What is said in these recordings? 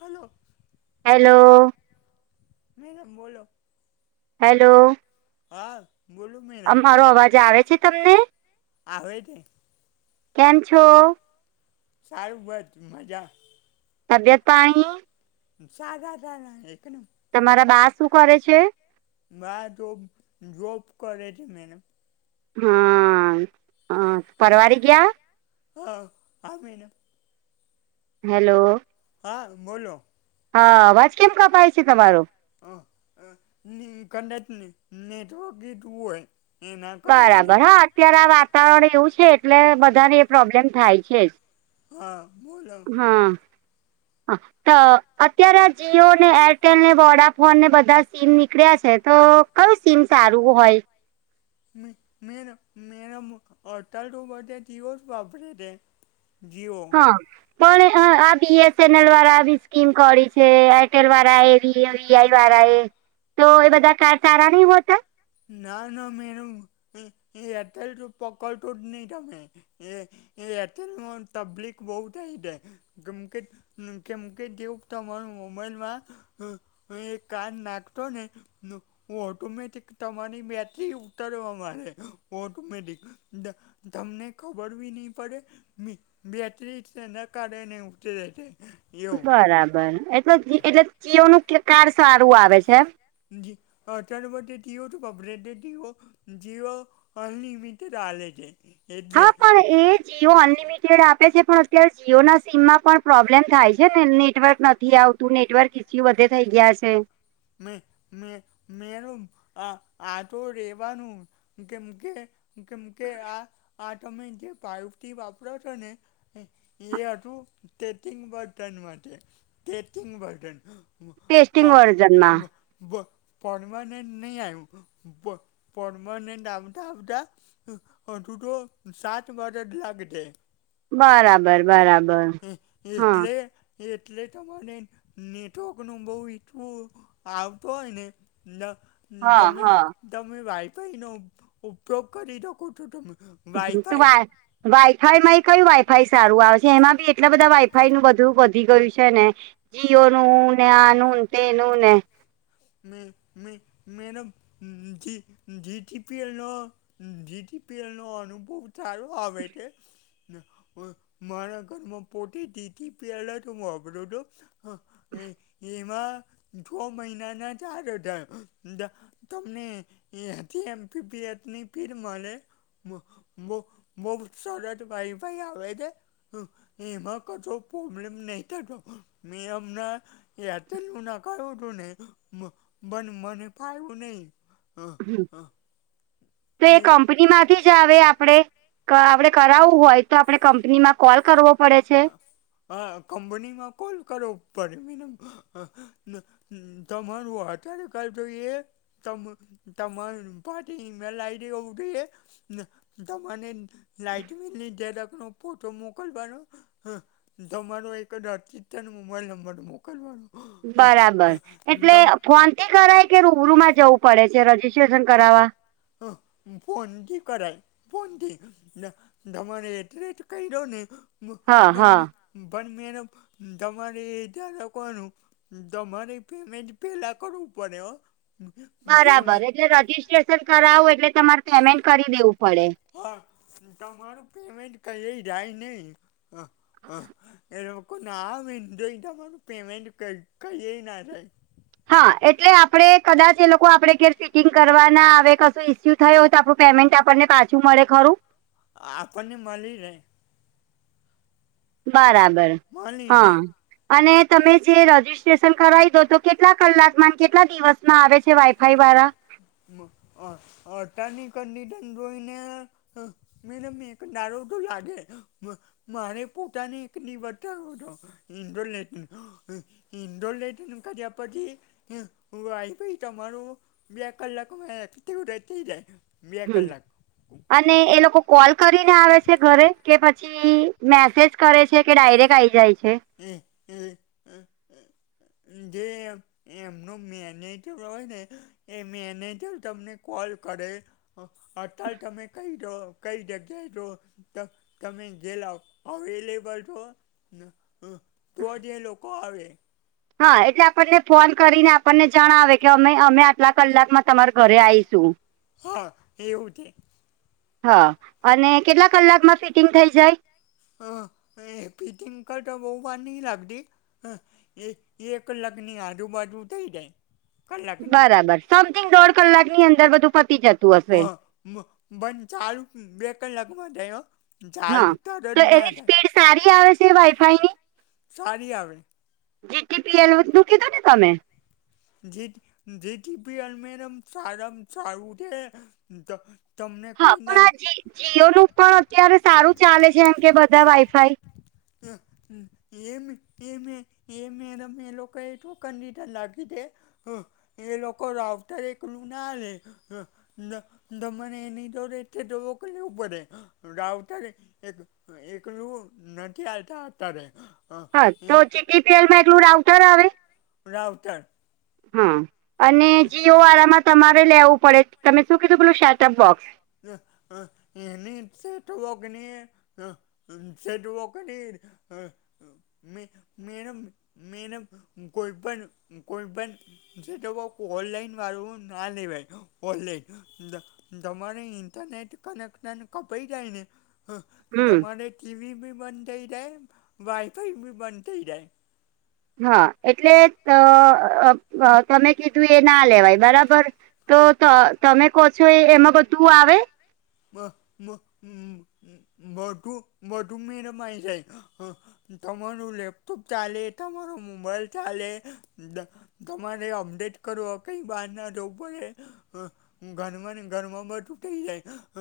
Hello. Hello. Madam બોલો. Hello. હા. [unintelligible] આમ મારો અવાજ આવે છે તમને? આવે છે. કેમ છો? સારું બસ મજા. તબિયત પાણી? સાઝા તા એકદમ. તમારા બા શું કરે છે? બા તો જોબ કરે છે મેડમ. હા હા પરવારી ગયા. હા હા મેડમ. હેલો. હા બોલો. હા અવાજ કેમ કપાય છે તમારો? અ કદાચ નેટવર્ક ઈ ટુ હોય. એના કારણે બરાબર હા અત્યારે આ વાતાવરણ એવું છે એટલે બધાને એ પ્રોબ્લેમ થાય છે જ. હા બોલો. હા. તો અત્યારે આ જીઓ, ને એરટેલ ને વોડાફોન ને બધા સીમ નીકળ્યા છે તો, કયું સિમ સારું હોય? મે મે મેરો અડતાળતો બધા જિયો જ વાપરે છે. જીયો. પણ આ બીએસએનએલ વાળા આવી સ્કીમ કરીડી છે એરટેલ વાળાએ, વીઆઈ વાળા એ તો એ બધા કાડ સારા નહી હોતા? ના ના મેડમ એ એરટલ તો પકડતો જ નહીં તમે, એ એરતલ મા તબલીક બઉ થાય છે કેમકે, કેમકે દેવું તમારું મોબાઈલમાં એક કાડ નાખતો ને, ન ઓટોમેટિક, તમારી બેટરી ઉતરો મારે ઓટોમેટિક, તમને ખબર બી નહી પડે, બેટરી સેના કારણેને ઉટરે છે. એવું બરાબર એટલે એટલે જીઓનું કે કાર સારું આવે છે. જી અત્યારે તો બધે જીઓ જ વપરાય ટીઓ, જિયો અનલિમિટેડ આલે છે. એટલે હા પણ એ જીયો અન લિ લિમિટેડ આપે છે પણ અત્યારે જીઓ ના સીમમાં પણ પ્રોબ્લેમ થાય છે ને નેટવર્ક નથી આવ તું નેટવર્ક ઈ વધે થઇ ગયા છે. મે મે મે [unintelligible] આ આટો રેવારનું, કેમકે કેમકે આટોમે જે [unintelligible] વાપરો છો ને, એ હતું તેટિંગ બર્તન માટે તેટિંગ બર્તન, ટેસ્ટિંગ વર્ઝનમાં [unintelligible] પરમનેન્ટ નહીં આવું પર પરમનેન્ટ આવતા આવતા. [unintelligible] સાત વાગે લાગટે, બરાબર બરાબર, હ હા એટલે એટલે તમારે નેટવર્ક નું બહુ ઇચુ, આવતો હોયને ને લ હા તમે હા તમે વાઈફાઈનો ઉપયોગ કરી શકો છો તમે, તો વાઈફાઈ વા વાઈફાઇ મા કયુ વાઈ ફાઈ સારું આવે છે એમાં બી એટલા બધા વાઈફાઈ નું બધું વધી ગયું છે ને જીઓ નું ને આનું તે નું ને, મે મે મેડમ જી જીટીપી એનો- - જીટીપી નો અનુભવ ચાર આવેતે- - મારા ઘરમાં પોતે જીટીપી પ્યાલા જ વાપરો દો- - હ એ એમાં છ મહિનાના ચાર હજાર. તમને એથી એમીએ ની ફીડ મળે. બહુ સોલેડ વાઇફાઇ આવે છે. એમાં કશો પ્રોબ્લેમ નહીં થતો મેં હમણાં- - એરતેલ નુ નખાયુ ઉ તું નને- - મ પણ મને પાયું નહીં હ હ- - તો એ કંપની માં- - થી જ આવે આપડે કે આપડે કરાવું હોય તો આપડણે કંપની માં કોલ કરવો- - હા કંપનીમાં કોલ કરો પડે મેડમ હ ન- - હ તમારું આધાર કાર્ડ જોઈએ. તમ તમામ પાર્ટ ઇમેલ આઈડી હોવું જોઈએ. તમને લાઈટ બિલની ઝેરોક્ષનો ફોટો મોકલવાનો હા તમારો એક જ અતિત્યનો મોબાઈલ નંબર મોકલવાનો. બરાબર એટલે તમ ફોન થી કરાય કે રૂબરૂ જવું પડે રજીસ્ટ્રેશન કરાવવા? હ ફોનથી કરાય ફોનથી. ન તમારે એડરેસ કહી દો ને હા મન હા પણ મેડમ તમારે ધારકોનું તમારે પેમેન્ટ પેલા કરવું પડે હો. બરાબર પેમેન્ટ એટલે રજીિસ્ટ્રેશન કરાવું એટલે તમારે પેમેન્ટ કરી દેવું પડે. હા તમારું પેમેન્ટ કઈ જાય નહી. હા હા એનો કોના [unintelligible] તમારું પેમેન્ટ કઈ કઈએ ના જાય. હા એટલે આપડે કદાચ એ લોકો આપે ઘેર ફિટિંગ કરવા ના આવે કશું ઈસ્યુ થયો તો આપણું પેમેન્ટ આપણને પાછું મળે ખરું? આપણને મલી રે. બરાબર મળી રહે હા. અને તમે જે રજીિસ્ટ્રેશન કરાવી દો તો કેટલા કલાકમાં કેટલા દિવસ? માં આવે છે વાઈફાઈ વાળા? મ અ અતારની કન્ડીશન જોઈને મેડમ એક દાડો તો લાગે મારે પોતાને એક [unintelligible] ઇન્ટોલેશન ઇન્ટોલેશન કર્યા પછી વાઇફાઇ તમારું બે કલાકમાં એક્ટિવેટ થઈ જાય. બે હમ કલાક અને એ લોકો કોલ કરીને આવે છે ઘરે કે પછી પછી મેસેજ કરે છે કે ડાયરેક્ટ આઈ જાય છે? હ હ હ જે એમનો મેનેજર હોય ને એ મેનેજર તમને કોલ કરે. અતાર તમે કઈ છો કઈ જગ્યાએ છો તમે ઘેલ અવેલેબલ છો ને? હ તો જ લોકો આવે. હા એટલે આપણને ફોન કરીને આપણને જણાવે કે અમે અમે આટલા કલાકમાં તમારા ઘરે આયીશું. હા એવું છે. હા અને કેટલા કલાકમાં ફિટિંગ થઈ જાય? હ એ ફિટિંગ કરતાં બોવ વાર નહીં લાગતી. હ એ એક કલાકની આજુબાજુ થઈ જાય. કલાકની બરાબર સમથિંગ દોઢ કલાકની અંદર બધું પતી જતું હ, હશે પણ ચાલુ બે કલાકમાં થાય હો. હા ચાલુ તરત તો ના એની થાય સ્પીડ સારી આવે છે વાઈફાઈની? સારી આવે. જીટીપીએલ વસ્તુ કીધું ને તમે. જીટી જીટીપીએલ મેડમ સારમાં સારુ છે તમને હા કોઈ પણ ના આ જ જીઓનું પણ અત્યારે સારું ચાલે છે એમ કે બધા વાઈફાઈ. [inaudible] એ એમ એમે મેડમ એ લોકો એ ટોકન [unintelligible] હ, એ લોકો રાઉટર એકલું ના લે હ. મને એની તો રે તોક લેવું પડે રાવત એક. એકલુ નથી આલતા અતારે. હા, તો જીટીપીએલમાં એટલું રાાઉટર આવે. રાવતર. હા, અને જીઓ વાળામાં તમારે લેવું પડે, તમે શું કીધું પેલું સેટઅપ બોક્સ. હ, હ, એની સેઠું હગ ની હ. હ [unintelligible] હ. મે મેડમ મેડમ કોઈપણ કોઈપણ જે તો બ ઓનલાઈન વાળુ ના લેવાઈ ઓનલાન દ દમ. તમારે ઇન્ટરનેટ કનેક્શન કપાઈ જાયને હ હમ તમારે ટીવી બી બંધ થઈ જાય, વાઇફાઇ બી બંધ થઈ જાય. હા, એટલે ત અ અ તમે કીધું એ ના લેવાય બરાબર. તો ત તમે કહો છો એ એમાં બધું આવે? બબ, બધુ બધુ મેડમ આવી જાય હ. તમારો લેપટોપ ચાલે, તમારો મોબાઈલ ચાલે દ. તમારે અપડેટ કરવા કઈ બહાર ના જવુ પડે હ. ઘરમાંને ઘરમાં બધું થઇ જાય.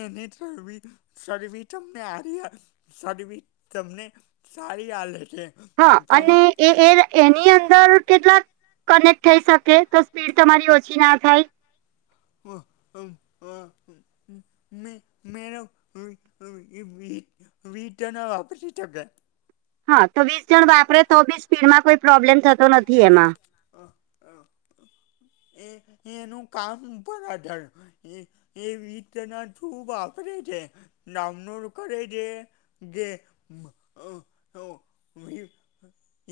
એની તરવી શરવી તમને હારી આ શરવી તમને સારી આલે છે. હા, અને તમે એ એ લ એની અંદર કેટલાક કનેક્ટ થઈ શકે, તો સ્પીડ તમારી ઓછી ના થાય. હ હ હ મે મેડમ [unintelligible] વીટ વીટના વાપરી. [unintelligible] હા, તો વીસ જણ વાપરે તો બી સ્પીડમાં કોઈ પ્રોબ્લેમ થતો નથી એમાં. એ એનું કામ ઉપર આઢાર. એ એ વિતના ઠું વાપરે છે. નામનો કરે છે જે મ અહ અહ યું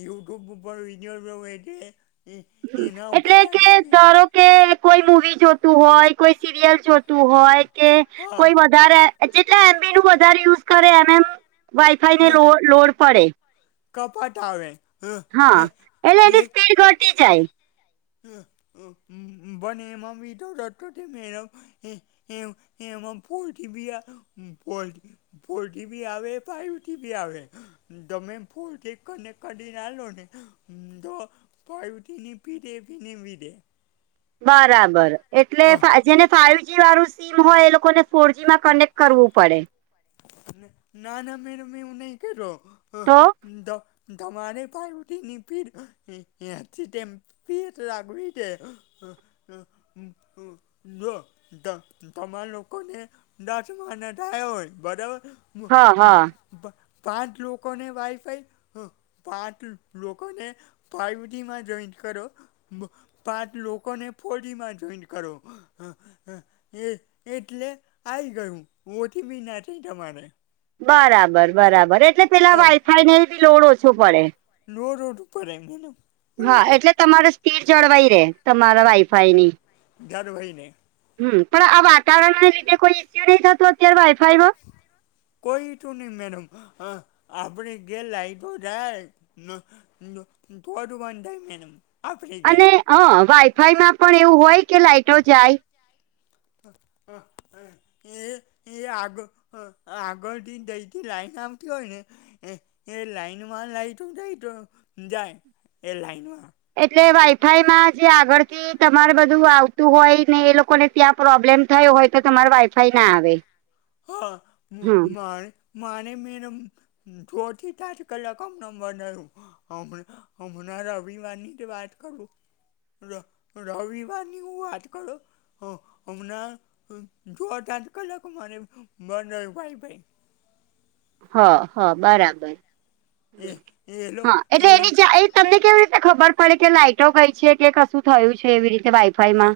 યુટ્યુબ ઉપર વિડીયો જોવે છે એ એના ઉપર એટલે આ કે ધારો કે કોઈ મુવી જોતું હોય, કોઈ સિરિયલ જોતું હોય કે હા કોઈ બધ વધારે જેટલે એમબી નું વધારે યુઝ કરે એમ એમ વાઈફાઈ ને લો લોડ પડે. કપટ આવે. હા, એટલે એની સ્પીડ ઘટી જાય. હ હ બંનેમાં [unintelligible] રતો થી મેડમ. હ હ હ પોલટ્રી બયા પોલટ ફોર ટી બી આવે ફાઇવ ટી બી આવે. તમે ફૂલ થી કને કાઢી ને આલો ને તો ફાઇવ ટી બી ની પીડ એવીને એવી રે. બરાબર એટલે ફા જેને ફાઈવજી વાળું સ સીમ હોય એ લોકોને ફોરજી માં કનેક્ટ કરવું પડે. ને ના ના મેડમ એવું નઈ કરો હ. તો ડો તમારે ફાઈવ ટી ની પીડ [unintelligible] [unintelligible] જો તમારા લોકોને [unintelligible] બરાબર હા હા [unintelligible] પાંચ લોકોને વાઈફાઈ હહ પાંચ લોકોને ફાઈવજીમાં જોઈન્ટ કરો. પાંચ લોકોને ફોરજીમાં જોઇન્ટ કરો. હહ એ એટલે આઈ ગયુ [unintelligible] તમારે બરાબર બરાબર. એટલે પેલા વાઈફાઈ ને બી લોડ ઓછો પડે. લોડ ઓછો પડે [unintelligible] હા એટલે તમારે સ્પીડ જળવાઈ રહેે તમારા વાઈફાઈની. જળવાઈ ને. હમ પણ આ વાતાવરણના લીધે કોઈ ઇસ્યુ નઈ થતું અત્યારે વાઈફાઈમાં? કોઈ તું નહી મેડમ. હ આપણે ઘેર લાઈટો જાય. [inaudible] તો જ બંધ થાય મેડમ. આપણે ઘેર અને હા વાઈફાઈમાં પણ એવું હોય કે લાઈટો જાય? હહ હહ હહ એ એ આગ આગળથી જઈથી લાઈટ આવતી હોય ને એ એ લાઈનમાં લાઈટું જાય તો જાય એ લાઈનમાં. એટલે વાઈફાઈમાં જે આગળથી તમારે બધું આવતું હોય ને એ લોકોને ત્યાં પ્રોબ્લેમ થયો હોય તો તમારે વાઈફાઈ ના આવે. હા મું હમ માય મારે મેડમ [unintelligible] હમણાં બંધ આયુ. હમે હમણાં રવિવારની જ વાત કરું. ર રવિવારની હું વાત કરું. હહ હમણાં છ સાત કલાક મારે બંધ આયુ વાઇફાઇ. હ હ બરાબર એ એ લો હા એટલે એ એની [unintelligible] તમને કેવી રીતે ખબર પડે કે લાઈટો ગઈ છે કે કશું થયું છે એવી રીતે વાઈ હા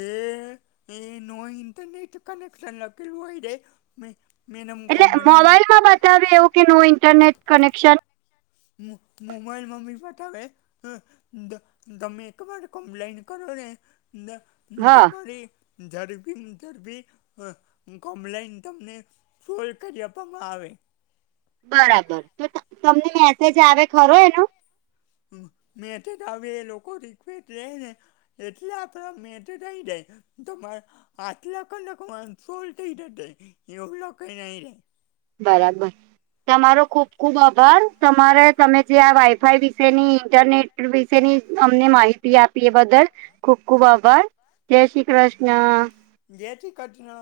એ એ નો ઇન્ટરનેટ કનેક્શન લખેલું હોય ને [inaudible] એટલે મોબાઈલમાં બતાવે એવું કે નો ઇન્ટરનેટ કનેક્શન? મો મોબાઈલમાં બી બતાવે. હ ત તમે એકવાર કમ્પ્લેન કરો ને [unintelligible] હા તમારી ઝડપીને ઝડપી કમ્પ્લેન તમને ફોલ કરી આપવામાં આવે. બરાબર. તો તમ તમને મેસેજ આવે ખરો એનો? મેસેજ આવે લોકો રિક્વેસ્ટ [inaudible] એટલે આપડમાં મેસેજ આઈ જાય. તમાર આટલા કલાકમાં સોલ થઈ જશે. એવું લખાઈને આઈ જાય. બરાબર. તમારો ખુબ ખુબ આભાર. તમારે તમે જે આ વાઈફાઈ વિશેની ઇન્ટરનેટ વિશેની અમને માહિતી આપી એ બદલ ખુબ ખુબ આભાર. જય શ્રી કૃષ્ણ. જય શ્રી કૃષ્ણ.